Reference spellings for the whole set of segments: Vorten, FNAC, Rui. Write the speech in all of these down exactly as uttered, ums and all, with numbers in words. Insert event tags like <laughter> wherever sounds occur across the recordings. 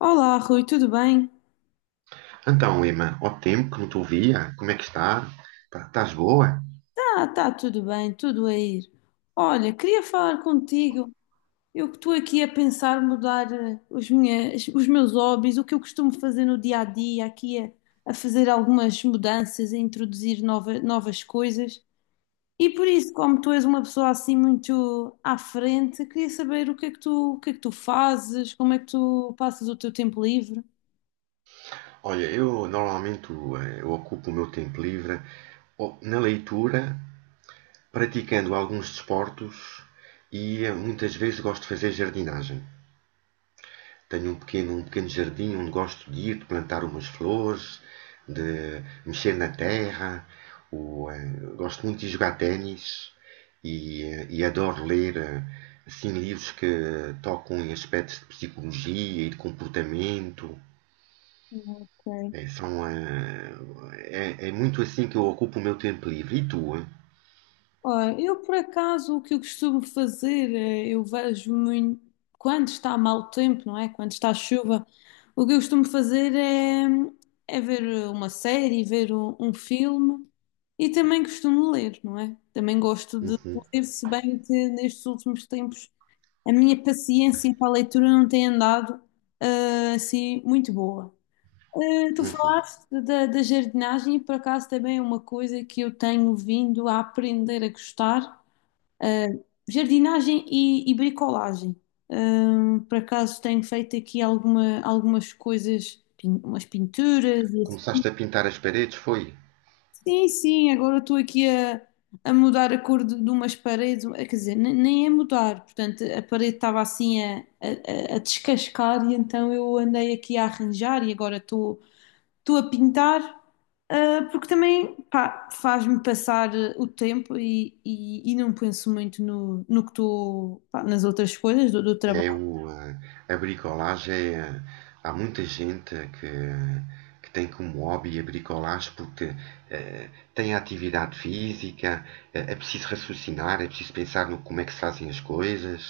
Olá, Rui, tudo bem? Então, Emma, ao tempo que não te ouvia, como é que está? Pá, estás boa? Ah, tá tudo bem, tudo a ir. Olha, queria falar contigo. Eu que estou aqui a pensar mudar eh, os, minhas, os meus hobbies, o que eu costumo fazer no dia a dia, aqui a, a fazer algumas mudanças, a introduzir nova, novas coisas. E por isso, como tu és uma pessoa assim muito à frente, queria saber o que é que tu, o que é que tu fazes, como é que tu passas o teu tempo livre. Olha, eu normalmente eh, eu ocupo o meu tempo livre ou- na leitura, praticando alguns desportos e eh, muitas vezes gosto de fazer jardinagem. Tenho um pequeno, um pequeno jardim onde gosto de ir, de plantar umas flores, de mexer na terra. O, eh, gosto muito de jogar ténis e, eh, e adoro ler, eh, assim, livros que uh, tocam em aspectos de psicologia e de comportamento. Ok. É, são, eh, é, é muito assim que eu ocupo o meu tempo livre. E tu? eh? Olha, eu por acaso o que eu costumo fazer, eh, eu vejo muito, quando está mau tempo, não é? Quando está chuva, o que eu costumo fazer é, é ver uma série, ver um, um filme e também costumo ler, não é? Também gosto de Uhum, ler, se bem que nestes últimos tempos a minha paciência para a leitura não tem andado, ah, assim muito boa. Eh, Tu uhum. falaste da, da jardinagem e por acaso também é uma coisa que eu tenho vindo a aprender a gostar, eh, jardinagem e, e bricolagem. Eh, por acaso tenho feito aqui alguma, algumas coisas, pin- umas pinturas e assim. Começaste a pintar as paredes, foi? Sim, sim, agora estou aqui a, a mudar a cor de, de umas paredes, eh, quer dizer, ne- nem é mudar, portanto a parede estava assim a, a, a- a descascar e então eu andei aqui a arranjar e agora estou estou a pintar, ah, porque também, pá, faz-me passar ah, o tempo e, e, e não penso muito no, no que estou, pá, nas outras coisas do, do É trabalho. o, eh, a bricolagem é. Há muita gente que, que tem como hobby a bricolagem porque eh, tem atividade física, eh, é preciso raciocinar, é preciso pensar no como é que se fazem as coisas.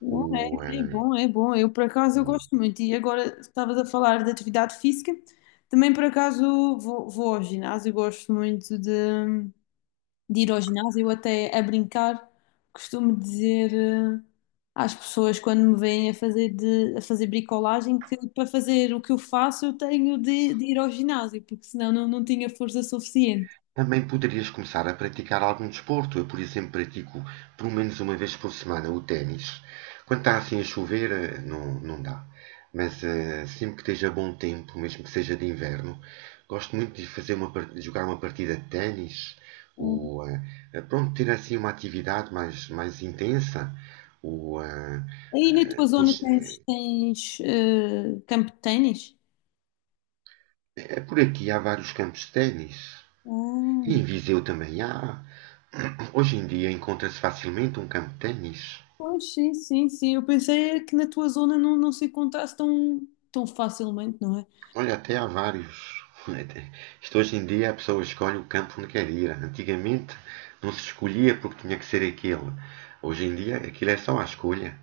Bom, O, é, É eh, bom, é bom. Eu, por acaso, eu gosto muito. E agora, estavas a falar de atividade física, também, por acaso, vou, vou ao ginásio. Eu gosto muito de. de ir ao ginásio, até a brincar, costumo dizer eh, às pessoas quando me veem a fazer, de, a fazer bricolagem que para fazer o que eu faço eu tenho de, de ir ao ginásio, porque senão não, não tinha força suficiente. Também poderias começar a praticar algum desporto. Eu, por exemplo, pratico pelo menos uma vez por semana o ténis. Quando está assim a chover, eh, não, não dá. Mas eh, sempre que esteja bom tempo, mesmo que seja de inverno, gosto muito de fazer uma, par- de jogar uma partida de ténis Hum. ou eh, eh, pronto, ter assim uma atividade mais, mais intensa. Ou, eh, Aí na eh, tua zona pois, tens, eh, tens eh, campo de ténis? é por aqui há vários campos de ténis. E Ah, em Viseu também há. Hoje em dia encontra-se facilmente um campo de ténis. pois sim, sim, sim. Eu pensei é que na tua zona não, não se encontrasse tão, tão facilmente, não é? Olha, até há vários. Isto hoje em dia a pessoa escolhe o campo onde quer ir. Antigamente não se escolhia porque tinha que ser aquele. Hoje em dia aquilo é só a escolha.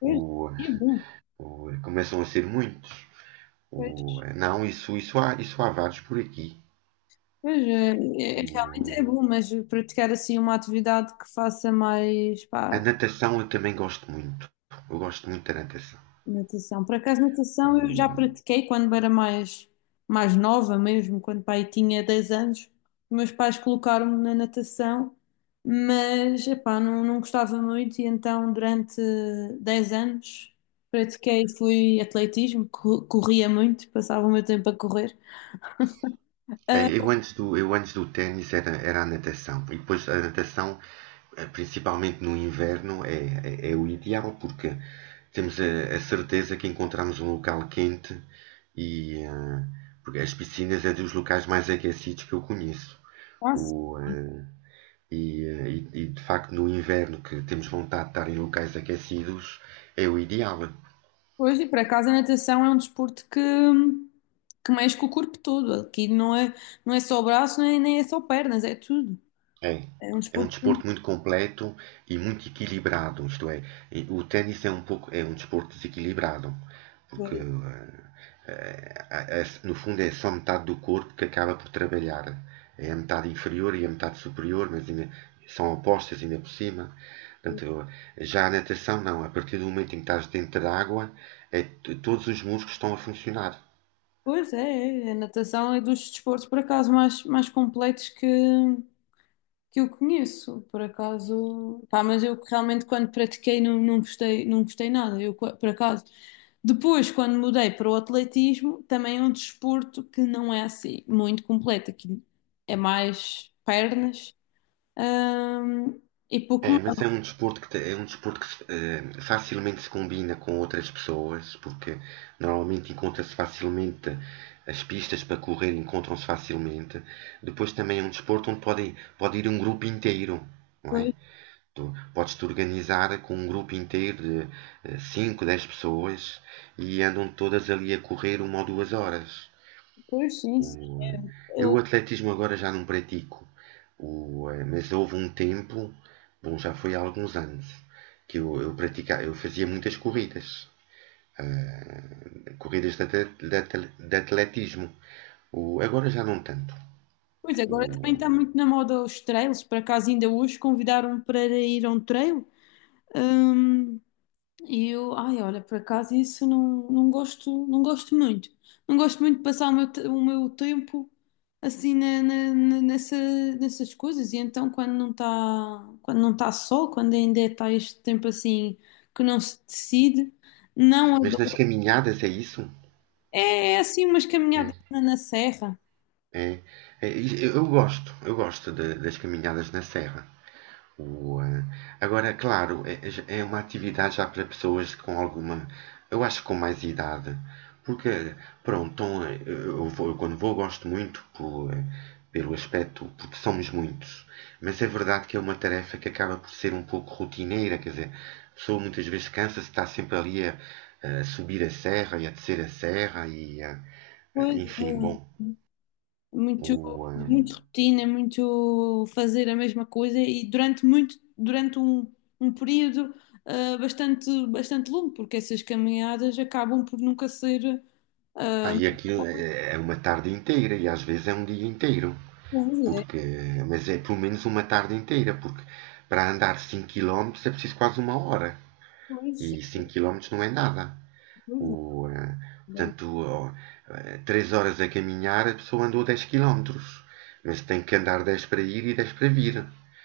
Pois, O, é bom. O- começam a ser muitos. Pois. O- não, isso, isso, há, isso há vários por aqui. Pois, é, é- é, realmente é O- bom, mas praticar assim uma atividade que faça mais, a pá, natação eu também gosto muito. Eu gosto muito da natação. natação. Por acaso, natação eu já O- pratiquei quando era mais, mais nova mesmo, quando pai tinha dez anos. Os meus pais colocaram-me na natação, mas, epá, não, não gostava muito e então durante dez anos pratiquei, fui atletismo, co- corria muito, passava o meu tempo a correr. É, Eu antes do, eu antes do ténis era, era a natação. E depois a natação, eh, principalmente no inverno, é, é, é o ideal porque temos a, a certeza que encontramos um local quente e eh, porque as piscinas é dos locais mais aquecidos que eu conheço. Ah, O, eh, e, eh, e- e, De facto no inverno que temos vontade de estar em locais aquecidos é o ideal. pois, e por acaso a natação é um desporto que, que mexe com o corpo todo. Aqui não é, não é só braço, nem, nem é só pernas, é tudo. É, É um é um desporto. desporto muito completo e muito equilibrado, isto é, e o ténis é um pouco, é um desporto desequilibrado, porque que- eh, eh, a- no fundo é só metade do corpo que acaba por trabalhar. É a metade inferior e a metade superior, mas ainda são opostas ainda por cima. Portanto, já a natação não, a partir do momento em que estás dentro da água, é, t- todos os músculos estão a funcionar. Pois é, é. A natação é dos desportos, por acaso, mais, mais completos que, que eu conheço. Por acaso. Pá, mas eu realmente, quando pratiquei, não, não gostei, não gostei nada. Eu, qua- por acaso. Depois, quando mudei para o atletismo, também é um desporto que não é assim muito completo. Aqui é mais pernas. Ahm, e pouco É, mas é mais. um desporto que, te- é um desporto que se- eh, facilmente se combina com outras pessoas, porque normalmente encontra-se facilmente as pistas para correr, encontram-se facilmente. Depois também é um desporto onde podem, pode ir um grupo inteiro, não é? Pois, Tu podes te organizar com um grupo inteiro de eh, cinco, dez pessoas e andam todas ali a correr uma ou duas horas. pois, sim, O, sim. É. eh, eu Eu- o atletismo agora já não pratico, o, eh, mas houve um tempo, bom, já foi há alguns anos, que eu, eu praticava, eu fazia muitas corridas, eh, corridas de, de de atletismo. O, agora já não tanto. Pois O, agora também está muito na moda os trails. Por acaso ainda hoje convidaram-me para ir a um trail. Ahm, e eu, ai, olha, por acaso isso não, não gosto, não gosto muito. Não gosto muito de passar o meu, te- o meu tempo assim na- na- na- nessa, nessas coisas. E então quando não está, quando não está sol, quando ainda está este tempo assim que não se decide, eh, não mas nas adoro. caminhadas é isso? É é assim umas caminhadas É, na na serra. é, é, eu gosto, eu gosto de- das caminhadas na serra. Boa. Agora, claro, é, é- é uma atividade já para pessoas com alguma, eu acho que com mais idade, porque, pronto, então, eh, eu vou- eu quando vou gosto muito pelo, eh, pelo aspecto, porque somos muitos, mas é verdade que é uma tarefa que acaba por ser um pouco rotineira, quer dizer, a pessoa muitas vezes cansa-se, está sempre ali a, a subir a serra e a descer a serra e a, a- Pois enfim, é. bom, Muito, o, eh, muito rotina, muito fazer a mesma coisa e durante muito, durante um, um período ah, bastante, bastante longo, porque essas caminhadas acabam por nunca ser. ah, e aquilo é é uma tarde inteira e às vezes é um dia inteiro. Pois é, Porque, mas é pelo menos uma tarde inteira, porque para andar cinco quilómetros é preciso quase uma hora. E pois, cinco quilómetros não é nada. O, pois, eh, é. Portanto, três horas a caminhar, a pessoa andou dez quilómetros. Mas tem que andar dez para ir e dez para vir.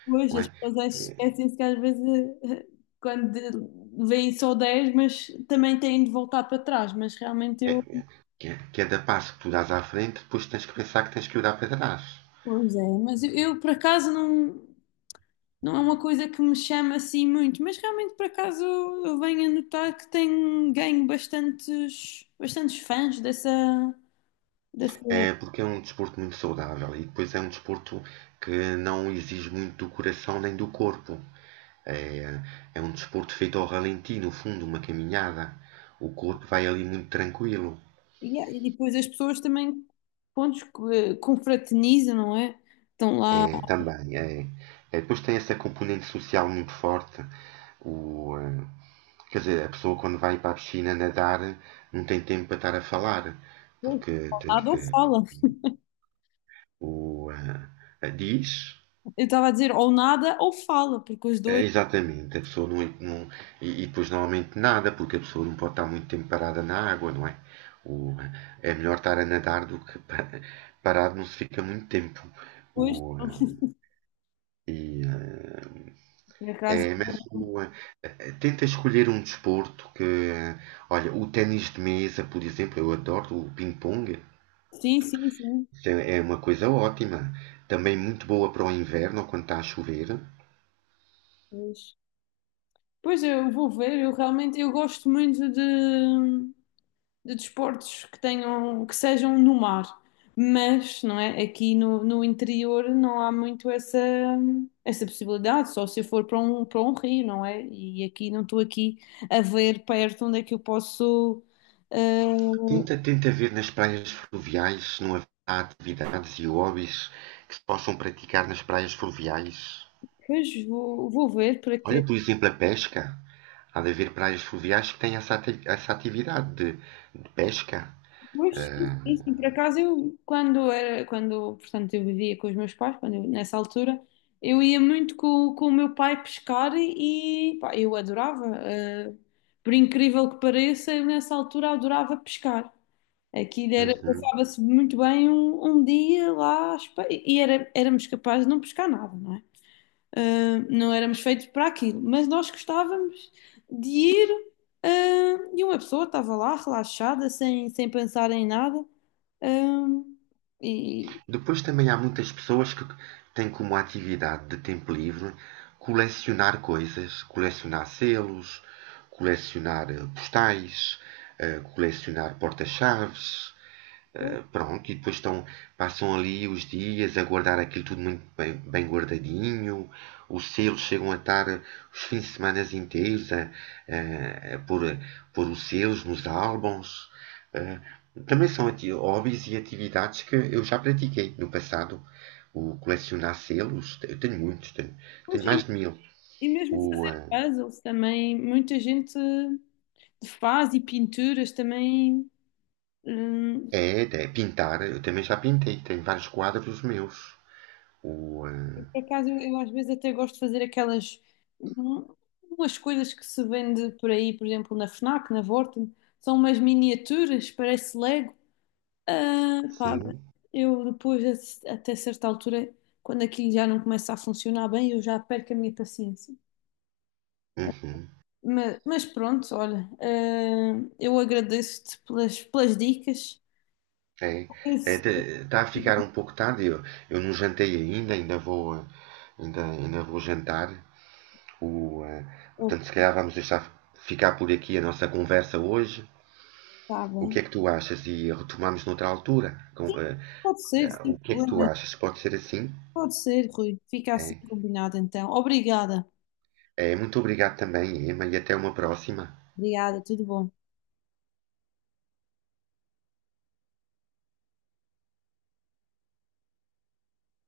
Pois, Não é? as pessoas esquecem-se que às vezes <laughs> eh, quando de- vêm só dez mas também têm de voltar para trás, mas realmente É- eu. é- que- Cada passo que tu dás à frente, depois tens que pensar que tens que olhar para trás. Pois é, mas eu, eu, por acaso não. Não é uma coisa que me chama assim muito, mas realmente por acaso eu venho a notar que tenho ganho bastantes, bastantes fãs dessa, dessa... É porque é um desporto muito saudável e depois é um desporto que não exige muito do coração nem do corpo. É, é um desporto feito ao ralenti, no fundo, uma caminhada. O corpo vai ali muito tranquilo. Yeah, e depois as pessoas também, pontos que confraternizam, não é? Estão lá, É, também, é. É, depois tem essa componente social muito forte. O, eh, Quer dizer, a pessoa quando vai para a piscina nadar não tem tempo para estar a falar, ou porque tem que. nada ou fala. <laughs> O, eh, Diz. Eu estava a dizer ou nada ou fala, porque os É, dois, exatamente, a pessoa não, é, não- e, e depois normalmente nada, porque a pessoa não pode estar muito tempo parada na água, não é? O, É melhor estar a nadar do que pa- parado não se fica muito tempo. depois, O, eh, estão, e, <laughs> por eh, acaso, é, mas o, eh, eh, Tenta escolher um desporto que, eh, olha, o ténis de mesa, por exemplo, eu adoro o ping-pong. sim, sim, sim. Isso é é uma coisa ótima, também muito boa para o inverno ou quando está a chover. Pois, pois eu vou ver, eu realmente eu gosto muito de de desportos que tenham, que sejam no mar, mas não é? Aqui no, no interior não há muito essa, essa possibilidade, só se eu for para um, para um rio, não é? E aqui não estou aqui a ver perto onde é que eu posso. eh, Tenta, tenta ver nas praias fluviais se não haverá atividades e hobbies que se possam praticar nas praias fluviais. Pois vou, vou ver para Olha, que por exemplo, a pesca. Há de haver praias fluviais que têm essa, ati- essa atividade de, de pesca. pois, sim, sim, sim. Por acaso eu, quando era, quando, portanto, eu vivia com os meus pais, quando eu- nessa altura, eu ia muito com, com o meu pai pescar e, pá, eu adorava. Eh, por incrível que pareça, eu nessa altura adorava pescar. Aquilo era, Uhum. passava-se muito bem um, um dia lá, às pe- e era, éramos capazes de não pescar nada, não é? Uh, não éramos feitos para aquilo, mas nós gostávamos de ir, uh, e uma pessoa estava lá relaxada, sem, sem pensar em nada, um, e, Depois também há muitas pessoas que têm como atividade de tempo livre colecionar coisas, colecionar selos, colecionar eh, postais, eh, colecionar porta-chaves. Uh, pronto, e depois estão, passam ali os dias a guardar aquilo tudo muito bem, bem guardadinho. Os selos chegam a estar os fins de semana inteiros a, a, a pôr, a pôr os selos nos álbuns. Uh, também são hobbies e atividades que eu já pratiquei no passado. O colecionar selos, eu tenho muitos, tenho, tenho e mais de mil. e mesmo O, fazer uh, puzzles também, muita gente faz e pinturas também. Hum, É, é, pintar, eu também já pintei, tenho vários quadros meus. O, uh, por acaso eu, eu às vezes até gosto de fazer aquelas hum, umas coisas que se vende por aí, por exemplo, na FNAC, na Vorten, são umas miniaturas, parece Lego. Ah, pá, sim, eu depois, a até certa altura, quando aquilo já não começa a funcionar bem, eu já perco a minha paciência. uhum. Mas, mas pronto, olha, ah, eu agradeço-te pelas, pelas dicas. É, Esse- está a ficar um pouco tarde. Eu, eu não jantei ainda, ainda vou, eh, ainda, ainda vou jantar. O, eh, Oh, Portanto, se calhar vamos deixar ficar por aqui a nossa conversa hoje. tá O bem. que é que tu achas? E retomamos noutra altura. Com, Sim, eh, pode ser, O sem que é que tu problema. achas? Pode ser assim? Pode ser, Rui. Fica assim É, combinado então. Obrigada. é, muito obrigado também, Emma, e até uma próxima. Obrigada, tudo bom.